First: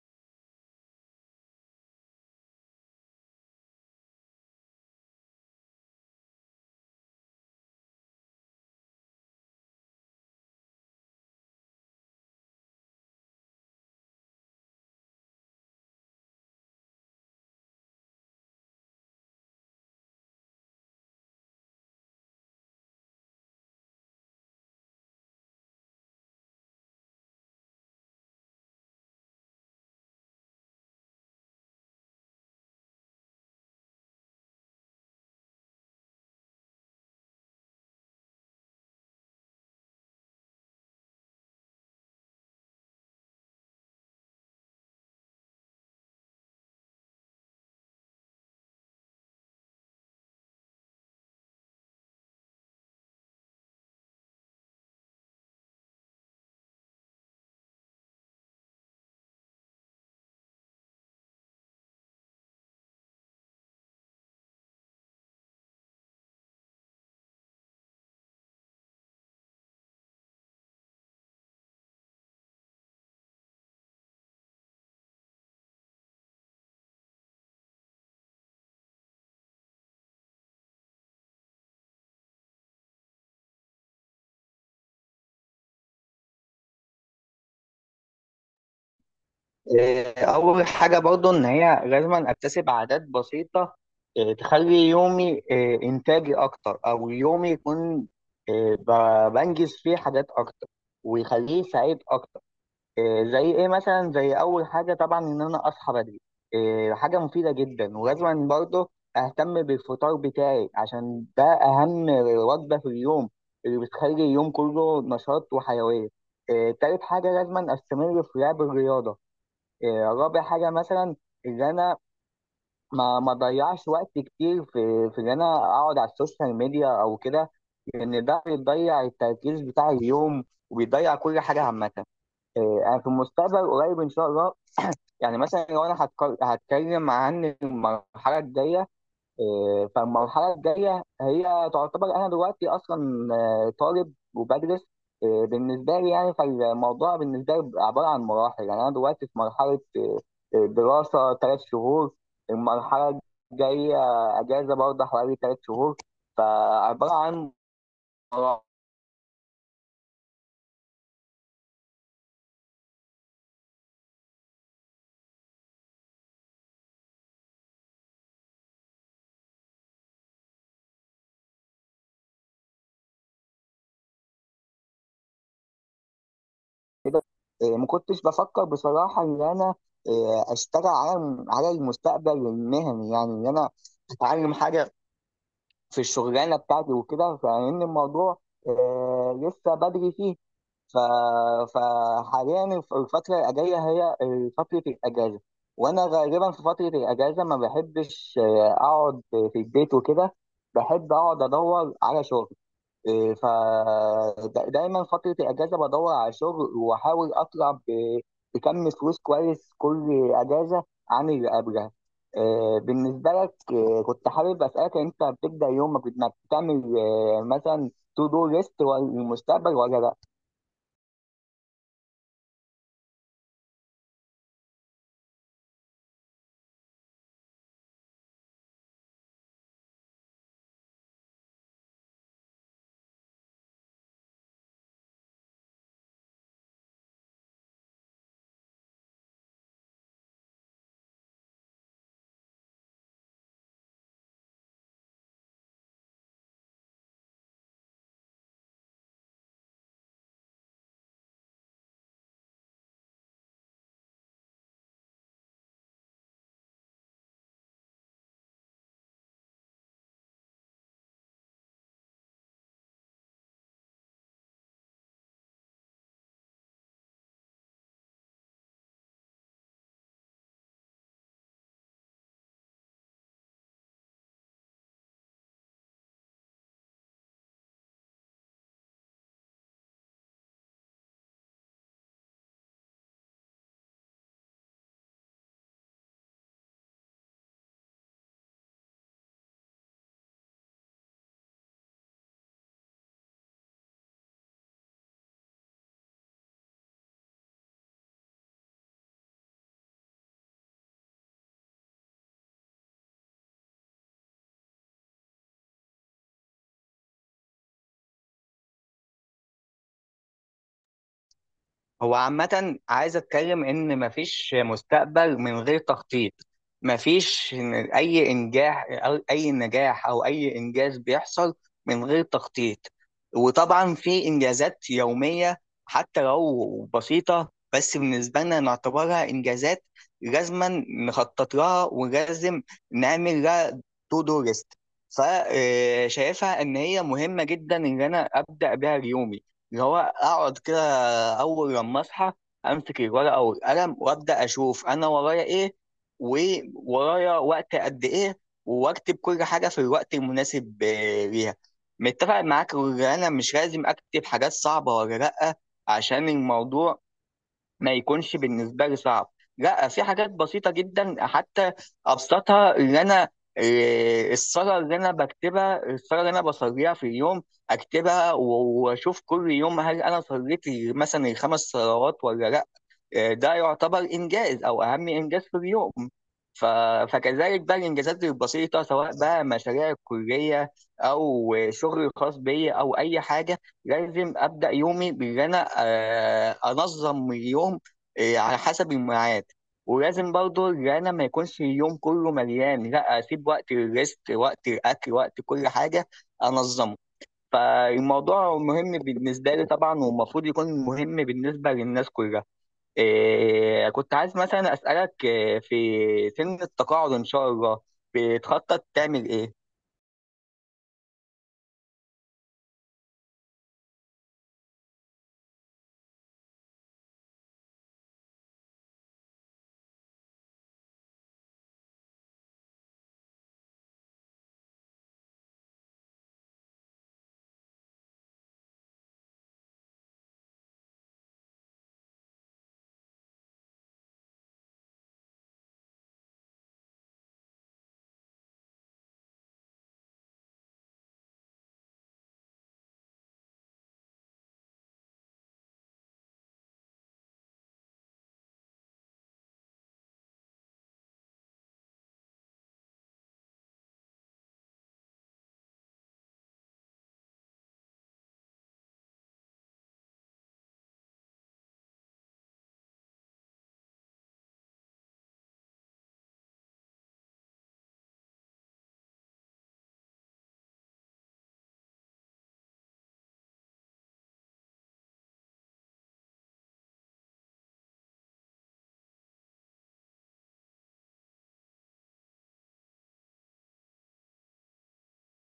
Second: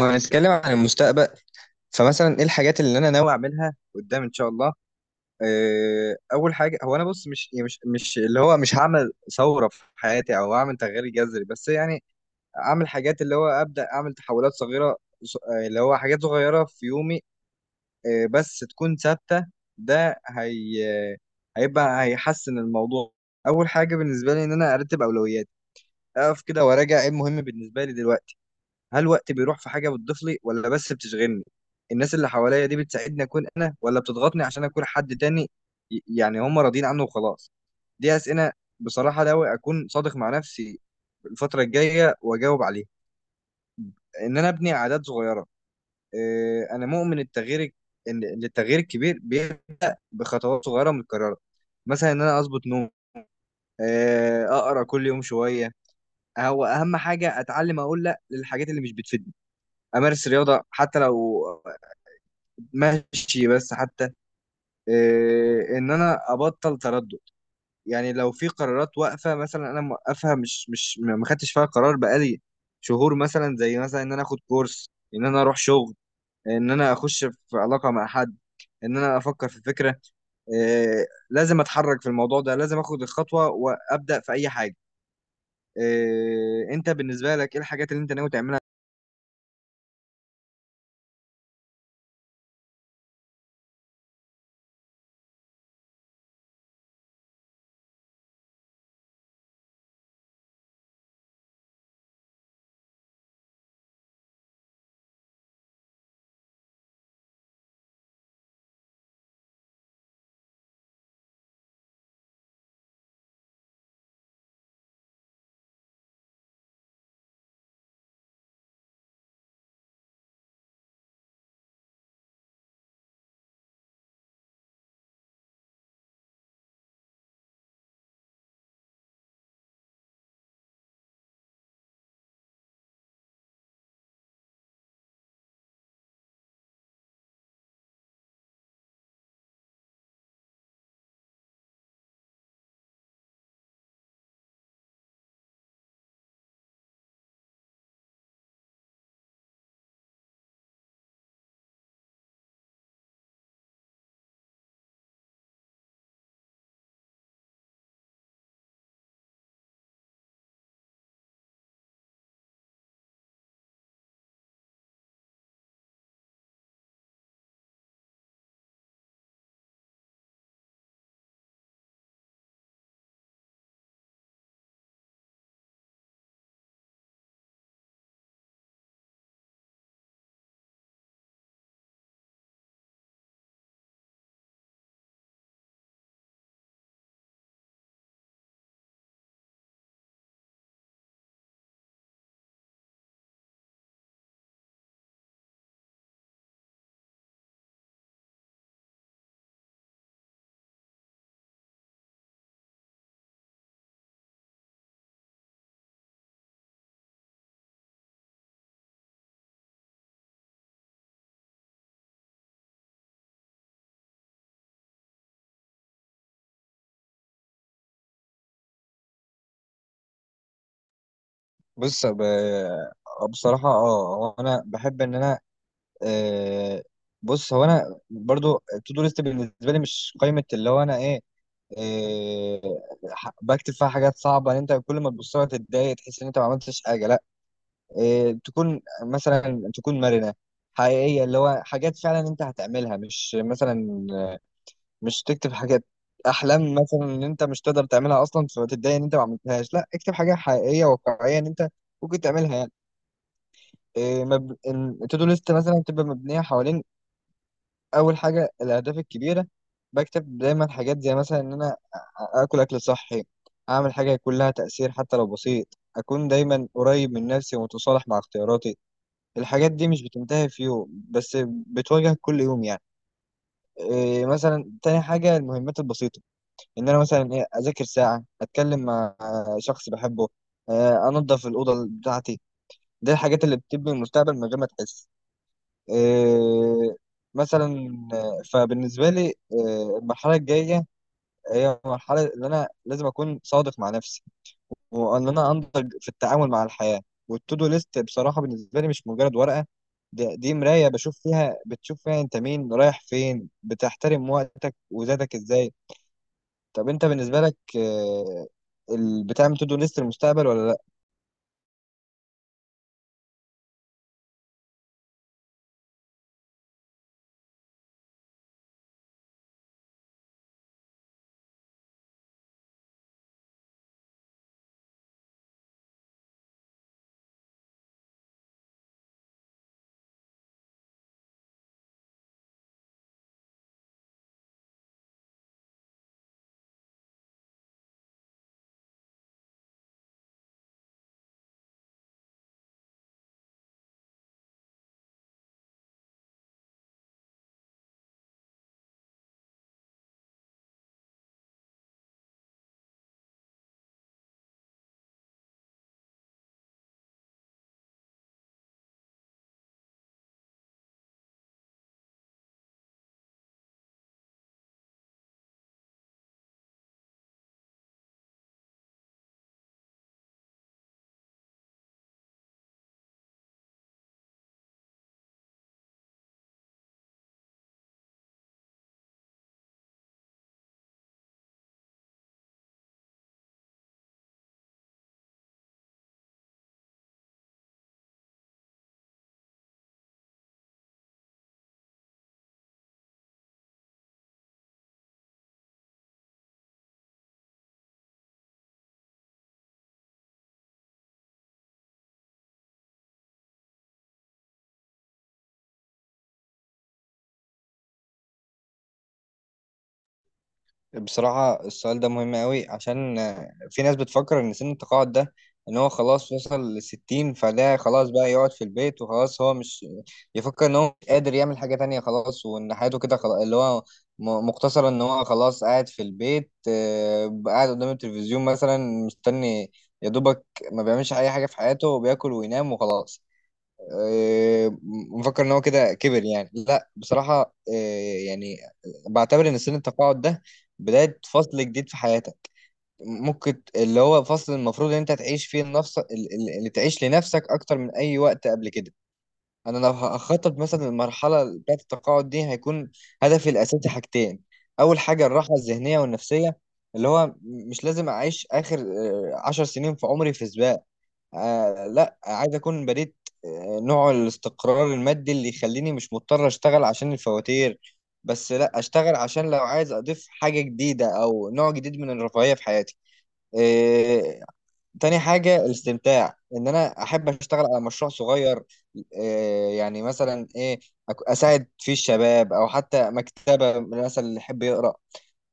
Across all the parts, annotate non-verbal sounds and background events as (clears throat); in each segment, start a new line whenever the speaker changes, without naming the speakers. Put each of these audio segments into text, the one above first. لو هنتكلم عن المستقبل، فمثلا ايه الحاجات اللي انا ناوي اعملها قدام ان شاء الله؟ اول حاجه، هو انا بص مش يعني مش اللي هو مش هعمل ثوره في حياتي او اعمل تغيير جذري، بس يعني اعمل حاجات اللي هو ابدا اعمل تحولات صغيره. اللي هو حاجات صغيره في يومي، بس تكون ثابته. ده هي. آه، هيبقى هيحسن الموضوع. اول حاجه بالنسبه لي ان انا ارتب اولوياتي، اقف كده وراجع ايه المهم بالنسبه لي دلوقتي. هل وقتي بيروح في حاجة بتضيف لي ولا بس بتشغلني؟ الناس اللي حواليا دي بتساعدني أكون أنا ولا بتضغطني عشان أكون حد تاني؟ يعني هم راضيين عنه وخلاص. دي أسئلة بصراحة ناوي أكون صادق مع نفسي الفترة الجاية وأجاوب عليها. إن أنا أبني عادات صغيرة. إيه، أنا مؤمن التغيير، إن التغيير الكبير بيبقى بخطوات صغيرة متكررة. مثلا إن أنا أظبط نوم. إيه، أقرأ كل يوم شوية. هو أهم حاجة أتعلم أقول لأ للحاجات اللي مش بتفيدني. أمارس رياضة حتى لو ماشي، بس حتى إيه ان انا ابطل تردد. يعني لو في قرارات واقفه، مثلا انا موقفها مش ما خدتش فيها قرار بقالي شهور، مثلا زي مثلا ان انا اخد كورس، ان انا اروح شغل، ان انا اخش في علاقه مع حد، ان انا افكر في فكره. إيه، لازم اتحرك في الموضوع ده، لازم اخد الخطوه وابدا في اي حاجه. إيه، انت بالنسبه لك ايه الحاجات اللي انت ناوي تعملها؟
إيه، أول حاجة برضو إن هي لازم أكتسب عادات بسيطة. إيه، تخلي يومي، إيه، إنتاجي أكتر أو يومي يكون، إيه، بنجز فيه حاجات أكتر ويخليه سعيد أكتر. إيه، زي إيه مثلا زي أول حاجة طبعا إن أنا أصحى بدري. إيه، حاجة مفيدة جدا ولازم برضو أهتم بالفطار بتاعي عشان ده أهم وجبة في اليوم اللي بتخلي اليوم كله نشاط وحيوية. إيه، تالت حاجة لازم أستمر في لعب الرياضة. إيه، رابع حاجة مثلا إن أنا ما أضيعش وقت كتير في إن أنا أقعد على السوشيال ميديا أو كده، لأن ده بيضيع التركيز بتاع اليوم وبيضيع كل حاجة عامة. إيه، أنا في المستقبل قريب إن شاء الله (clears throat) يعني مثلا لو أنا هتكلم عن المرحلة الجاية. إيه، فالمرحله الجايه هي تعتبر انا دلوقتي اصلا، طالب وبدرس. إيه، بالنسبه لي يعني فالموضوع بالنسبه لي بيبقى عباره عن مراحل، يعني انا دلوقتي في مرحله، دراسه ثلاث شهور. المرحله الجايه اجازه برضه حوالي 3 شهور. فعباره عن مراحل كده. إيه، ما كنتش بفكر بصراحه ان انا، إيه، اشتغل على المستقبل المهني، يعني ان انا اتعلم حاجه في الشغلانه بتاعتي وكده، فان الموضوع لسه بدري فيه. ف... فحاليا الفتره الجايه هي فتره الاجازه. وانا غالبا في فتره الاجازه ما بحبش، اقعد في البيت وكده، بحب اقعد ادور على شغل. فدايما فترة الأجازة بدور على شغل، وأحاول أطلع بكم فلوس كويس كل أجازة عن اللي قبلها. بالنسبة لك، كنت حابب أسألك، أنت بتبدأ يومك بإنك تعمل، مثلا، تو دو ليست للمستقبل ولا لأ؟
بص، بصراحة، اه هو انا بحب ان انا. آه، بص هو انا برضو، تو دو ليست بالنسبه لي مش قائمه اللي هو انا ايه، آه، بكتب فيها حاجات صعبه ان انت كل ما تبص لها تتضايق، تحس ان انت ما عملتش حاجه. لا، تكون مثلا تكون مرنه، حقيقيه، اللي هو حاجات فعلا انت هتعملها، مش مثلا مش تكتب حاجات احلام، مثلا ان انت مش تقدر تعملها اصلا فتتضايق ان انت ما عملتهاش. لا، اكتب حاجه حقيقيه واقعيه ان انت ممكن تعملها يعني. تو دو ليست مثلا تبقى مبنيه حوالين اول حاجه الاهداف الكبيره. بكتب دايما حاجات، زي مثلا ان انا اكل صحي، اعمل حاجه يكون لها تاثير حتى لو بسيط، اكون دايما قريب من نفسي ومتصالح مع اختياراتي. الحاجات دي مش بتنتهي في يوم، بس بتواجهك كل يوم يعني. إيه، مثلا تاني حاجه المهمات البسيطه، ان انا مثلا إيه اذاكر ساعه، اتكلم مع شخص بحبه، انضف الاوضه بتاعتي. دي الحاجات اللي بتبني المستقبل من غير ما تحس. إيه، مثلا. فبالنسبة لي المرحلة الجاية هي المرحلة اللي أنا لازم أكون صادق مع نفسي وإن أنا أنضج في التعامل مع الحياة. والتودو ليست بصراحة بالنسبة لي مش مجرد ورقة، دي مراية بشوف فيها، بتشوف فيها أنت مين، رايح فين، بتحترم وقتك وذاتك إزاي. طب أنت بالنسبة لك، بتعمل تودو ليست للمستقبل ولا لأ؟
هو عامة عايز اتكلم ان مفيش مستقبل من غير تخطيط. مفيش اي انجاح او اي نجاح او اي انجاز بيحصل من غير تخطيط. وطبعا في انجازات يومية حتى لو بسيطة، بس بالنسبة لنا نعتبرها انجازات لازما نخطط لها ولازم نعمل لها تو دو ليست. فشايفها ان هي مهمة جدا ان انا ابدأ بيها يومي. اللي هو اقعد كده اول لما اصحى، امسك الورقه والقلم وابدا اشوف انا ورايا ايه، وورايا وقت قد ايه، واكتب كل حاجه في الوقت المناسب ليها. متفق معاك ان انا مش لازم اكتب حاجات صعبه ولا لا، عشان الموضوع ما يكونش بالنسبه لي صعب. لا، في حاجات بسيطه جدا حتى ابسطها، اللي انا، إيه، الصلاه اللي انا بكتبها، الصلاه اللي انا بصليها في اليوم اكتبها واشوف كل يوم هل انا صليت مثلا الخمس صلوات ولا لا. ده يعتبر انجاز او اهم انجاز في اليوم. ف... فكذلك بقى الانجازات البسيطه سواء بقى مشاريع الكليه او شغلي الخاص بيا او اي حاجه، لازم ابدا يومي بان انا، انظم اليوم على حسب الميعاد. ولازم برضه ان انا ما يكونش اليوم كله مليان، لا اسيب وقت للريست، وقت الاكل، وقت كل حاجه انظمه. فالموضوع مهم بالنسبه لي طبعا، والمفروض يكون مهم بالنسبه للناس كلها. إيه كنت عايز مثلا أسألك، إيه، في سن التقاعد إن شاء الله بتخطط تعمل إيه؟
بصراحة السؤال ده مهم قوي، عشان في ناس بتفكر إن سن التقاعد ده، إن هو خلاص وصل للستين، فده خلاص بقى يقعد في البيت وخلاص، هو مش يفكر إن هو مش قادر يعمل حاجة تانية خلاص، وإن حياته كده خلاص، اللي هو مقتصرة إن هو خلاص قاعد في البيت، قاعد قدام التلفزيون مثلا، مستني، يا دوبك، ما بيعملش أي حاجة في حياته، وبياكل وينام وخلاص. مفكر ان هو كده كبر يعني. لا، بصراحه، يعني بعتبر ان سن التقاعد ده بدايه فصل جديد في حياتك. ممكن اللي هو فصل المفروض ان انت تعيش فيه النفس، اللي تعيش لنفسك اكتر من اي وقت قبل كده. انا لو هخطط مثلا المرحله بتاعه التقاعد دي، هيكون هدفي الاساسي حاجتين. اول حاجه الراحه الذهنيه والنفسيه، اللي هو مش لازم اعيش اخر 10 سنين في عمري في سباق. لا، عايز اكون بنيت نوع الاستقرار المادي اللي يخليني مش مضطر اشتغل عشان الفواتير، بس لا اشتغل عشان لو عايز اضيف حاجة جديدة او نوع جديد من الرفاهية في حياتي. آه تاني حاجة الاستمتاع، ان انا احب اشتغل على مشروع صغير، يعني مثلا ايه اساعد فيه الشباب، او حتى مكتبة مثلا اللي يحب يقرأ.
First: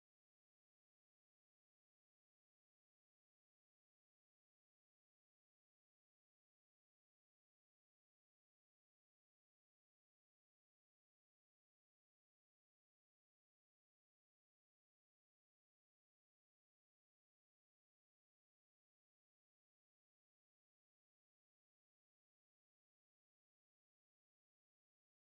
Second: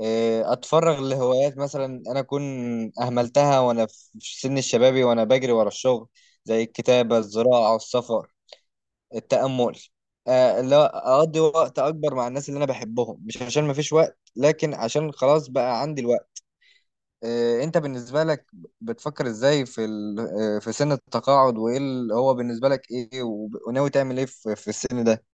إيه، اتفرغ لهوايات مثلا انا اكون اهملتها وانا في سن الشبابي وانا بجري ورا الشغل، زي الكتابه، الزراعه، السفر، التامل. لا، اقضي وقت اكبر مع الناس اللي انا بحبهم، مش عشان ما فيش وقت لكن عشان خلاص بقى عندي الوقت. إيه، انت بالنسبه لك بتفكر ازاي في في سن التقاعد، وايه اللي هو بالنسبه لك ايه، وناوي تعمل ايه في السن ده؟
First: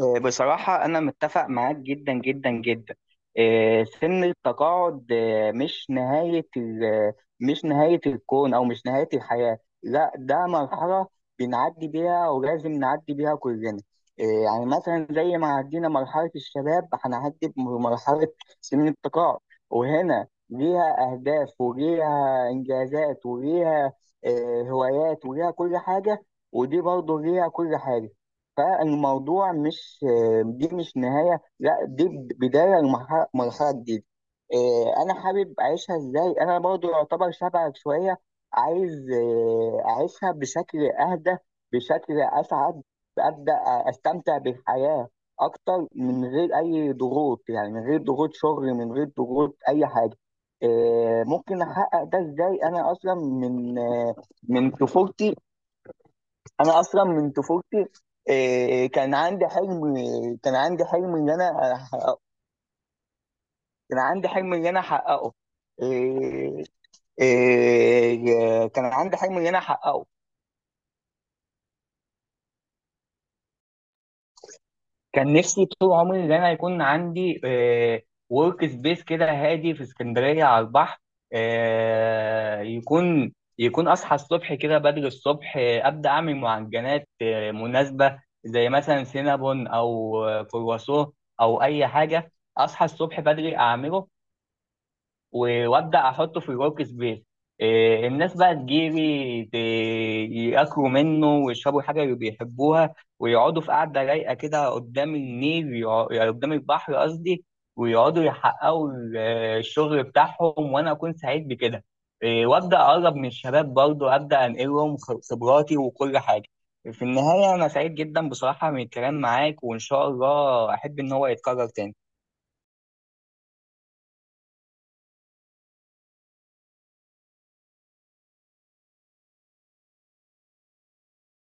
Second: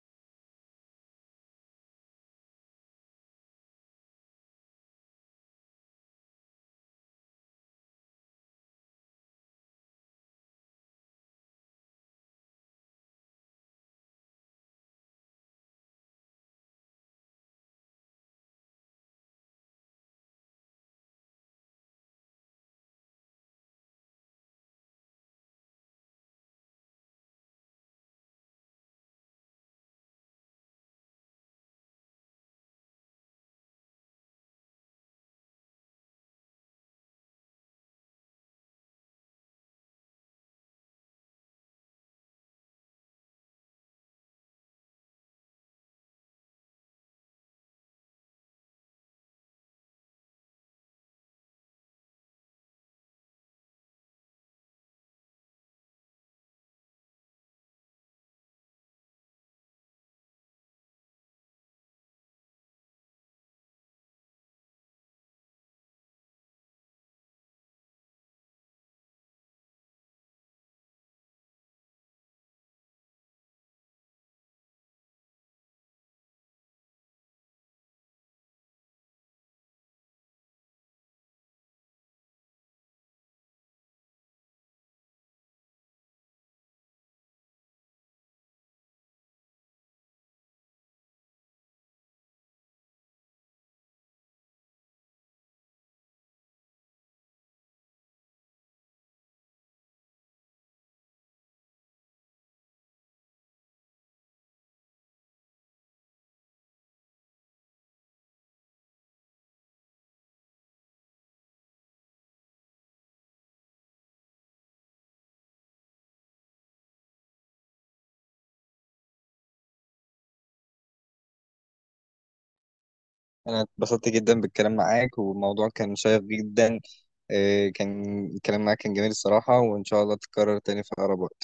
بصراحة أنا متفق معاك جدا جدا جدا. سن التقاعد، مش نهاية مش نهاية الكون أو مش نهاية الحياة. لا، ده مرحلة بنعدي بيها ولازم نعدي بيها كلنا. يعني مثلا زي ما عدينا مرحلة الشباب هنعدي بمرحلة سن التقاعد. وهنا ليها أهداف وليها إنجازات وليها، هوايات، وليها كل حاجة. ودي برضه ليها كل حاجة. فالموضوع مش، دي مش نهاية، لا دي بداية لمرحلة، مرحلة جديدة. إيه، أنا حابب أعيشها إزاي، أنا برضو يعتبر شبهك شوية. عايز، إيه، أعيشها بشكل أهدى، بشكل أسعد، أبدأ أستمتع بالحياة أكتر من غير أي ضغوط، يعني من غير ضغوط شغل، من غير ضغوط أي حاجة. إيه، ممكن أحقق ده إزاي؟ أنا أصلا من طفولتي، انا اصلا من طفولتي، إيه، كان عندي حلم، كان عندي حلم ان انا احققه، كان عندي حلم ان انا احققه، إيه، إيه، كان عندي حلم ان انا احققه. كان نفسي طول عمري ان انا يكون عندي ورك سبيس كده هادي في اسكندريه على البحر. آه، يكون يكون اصحى الصبح كده بدري الصبح، ابدا اعمل معجنات مناسبه زي مثلا سينابون او، كرواسون او اي حاجه. اصحى الصبح بدري اعمله، وابدا احطه في الورك سبيس. إيه، الناس بقى تجيلي ياكلوا منه ويشربوا الحاجه اللي بيحبوها، ويقعدوا في قعده رايقه كده قدام النيل، يعني قدام البحر قصدي. ويقعدوا يحققوا الشغل بتاعهم وانا اكون سعيد بكده. إيه، وابدا اقرب من الشباب برضه، ابدا انقلهم خبراتي وكل حاجه. في النهايه انا سعيد جدا بصراحه من الكلام معاك، وان شاء الله احب ان هو يتكرر تاني.
أنا اتبسطت جدا بالكلام معاك، والموضوع كان شيق جدا. كان الكلام معاك كان جميل الصراحة، وإن شاء الله تتكرر تاني في أقرب وقت.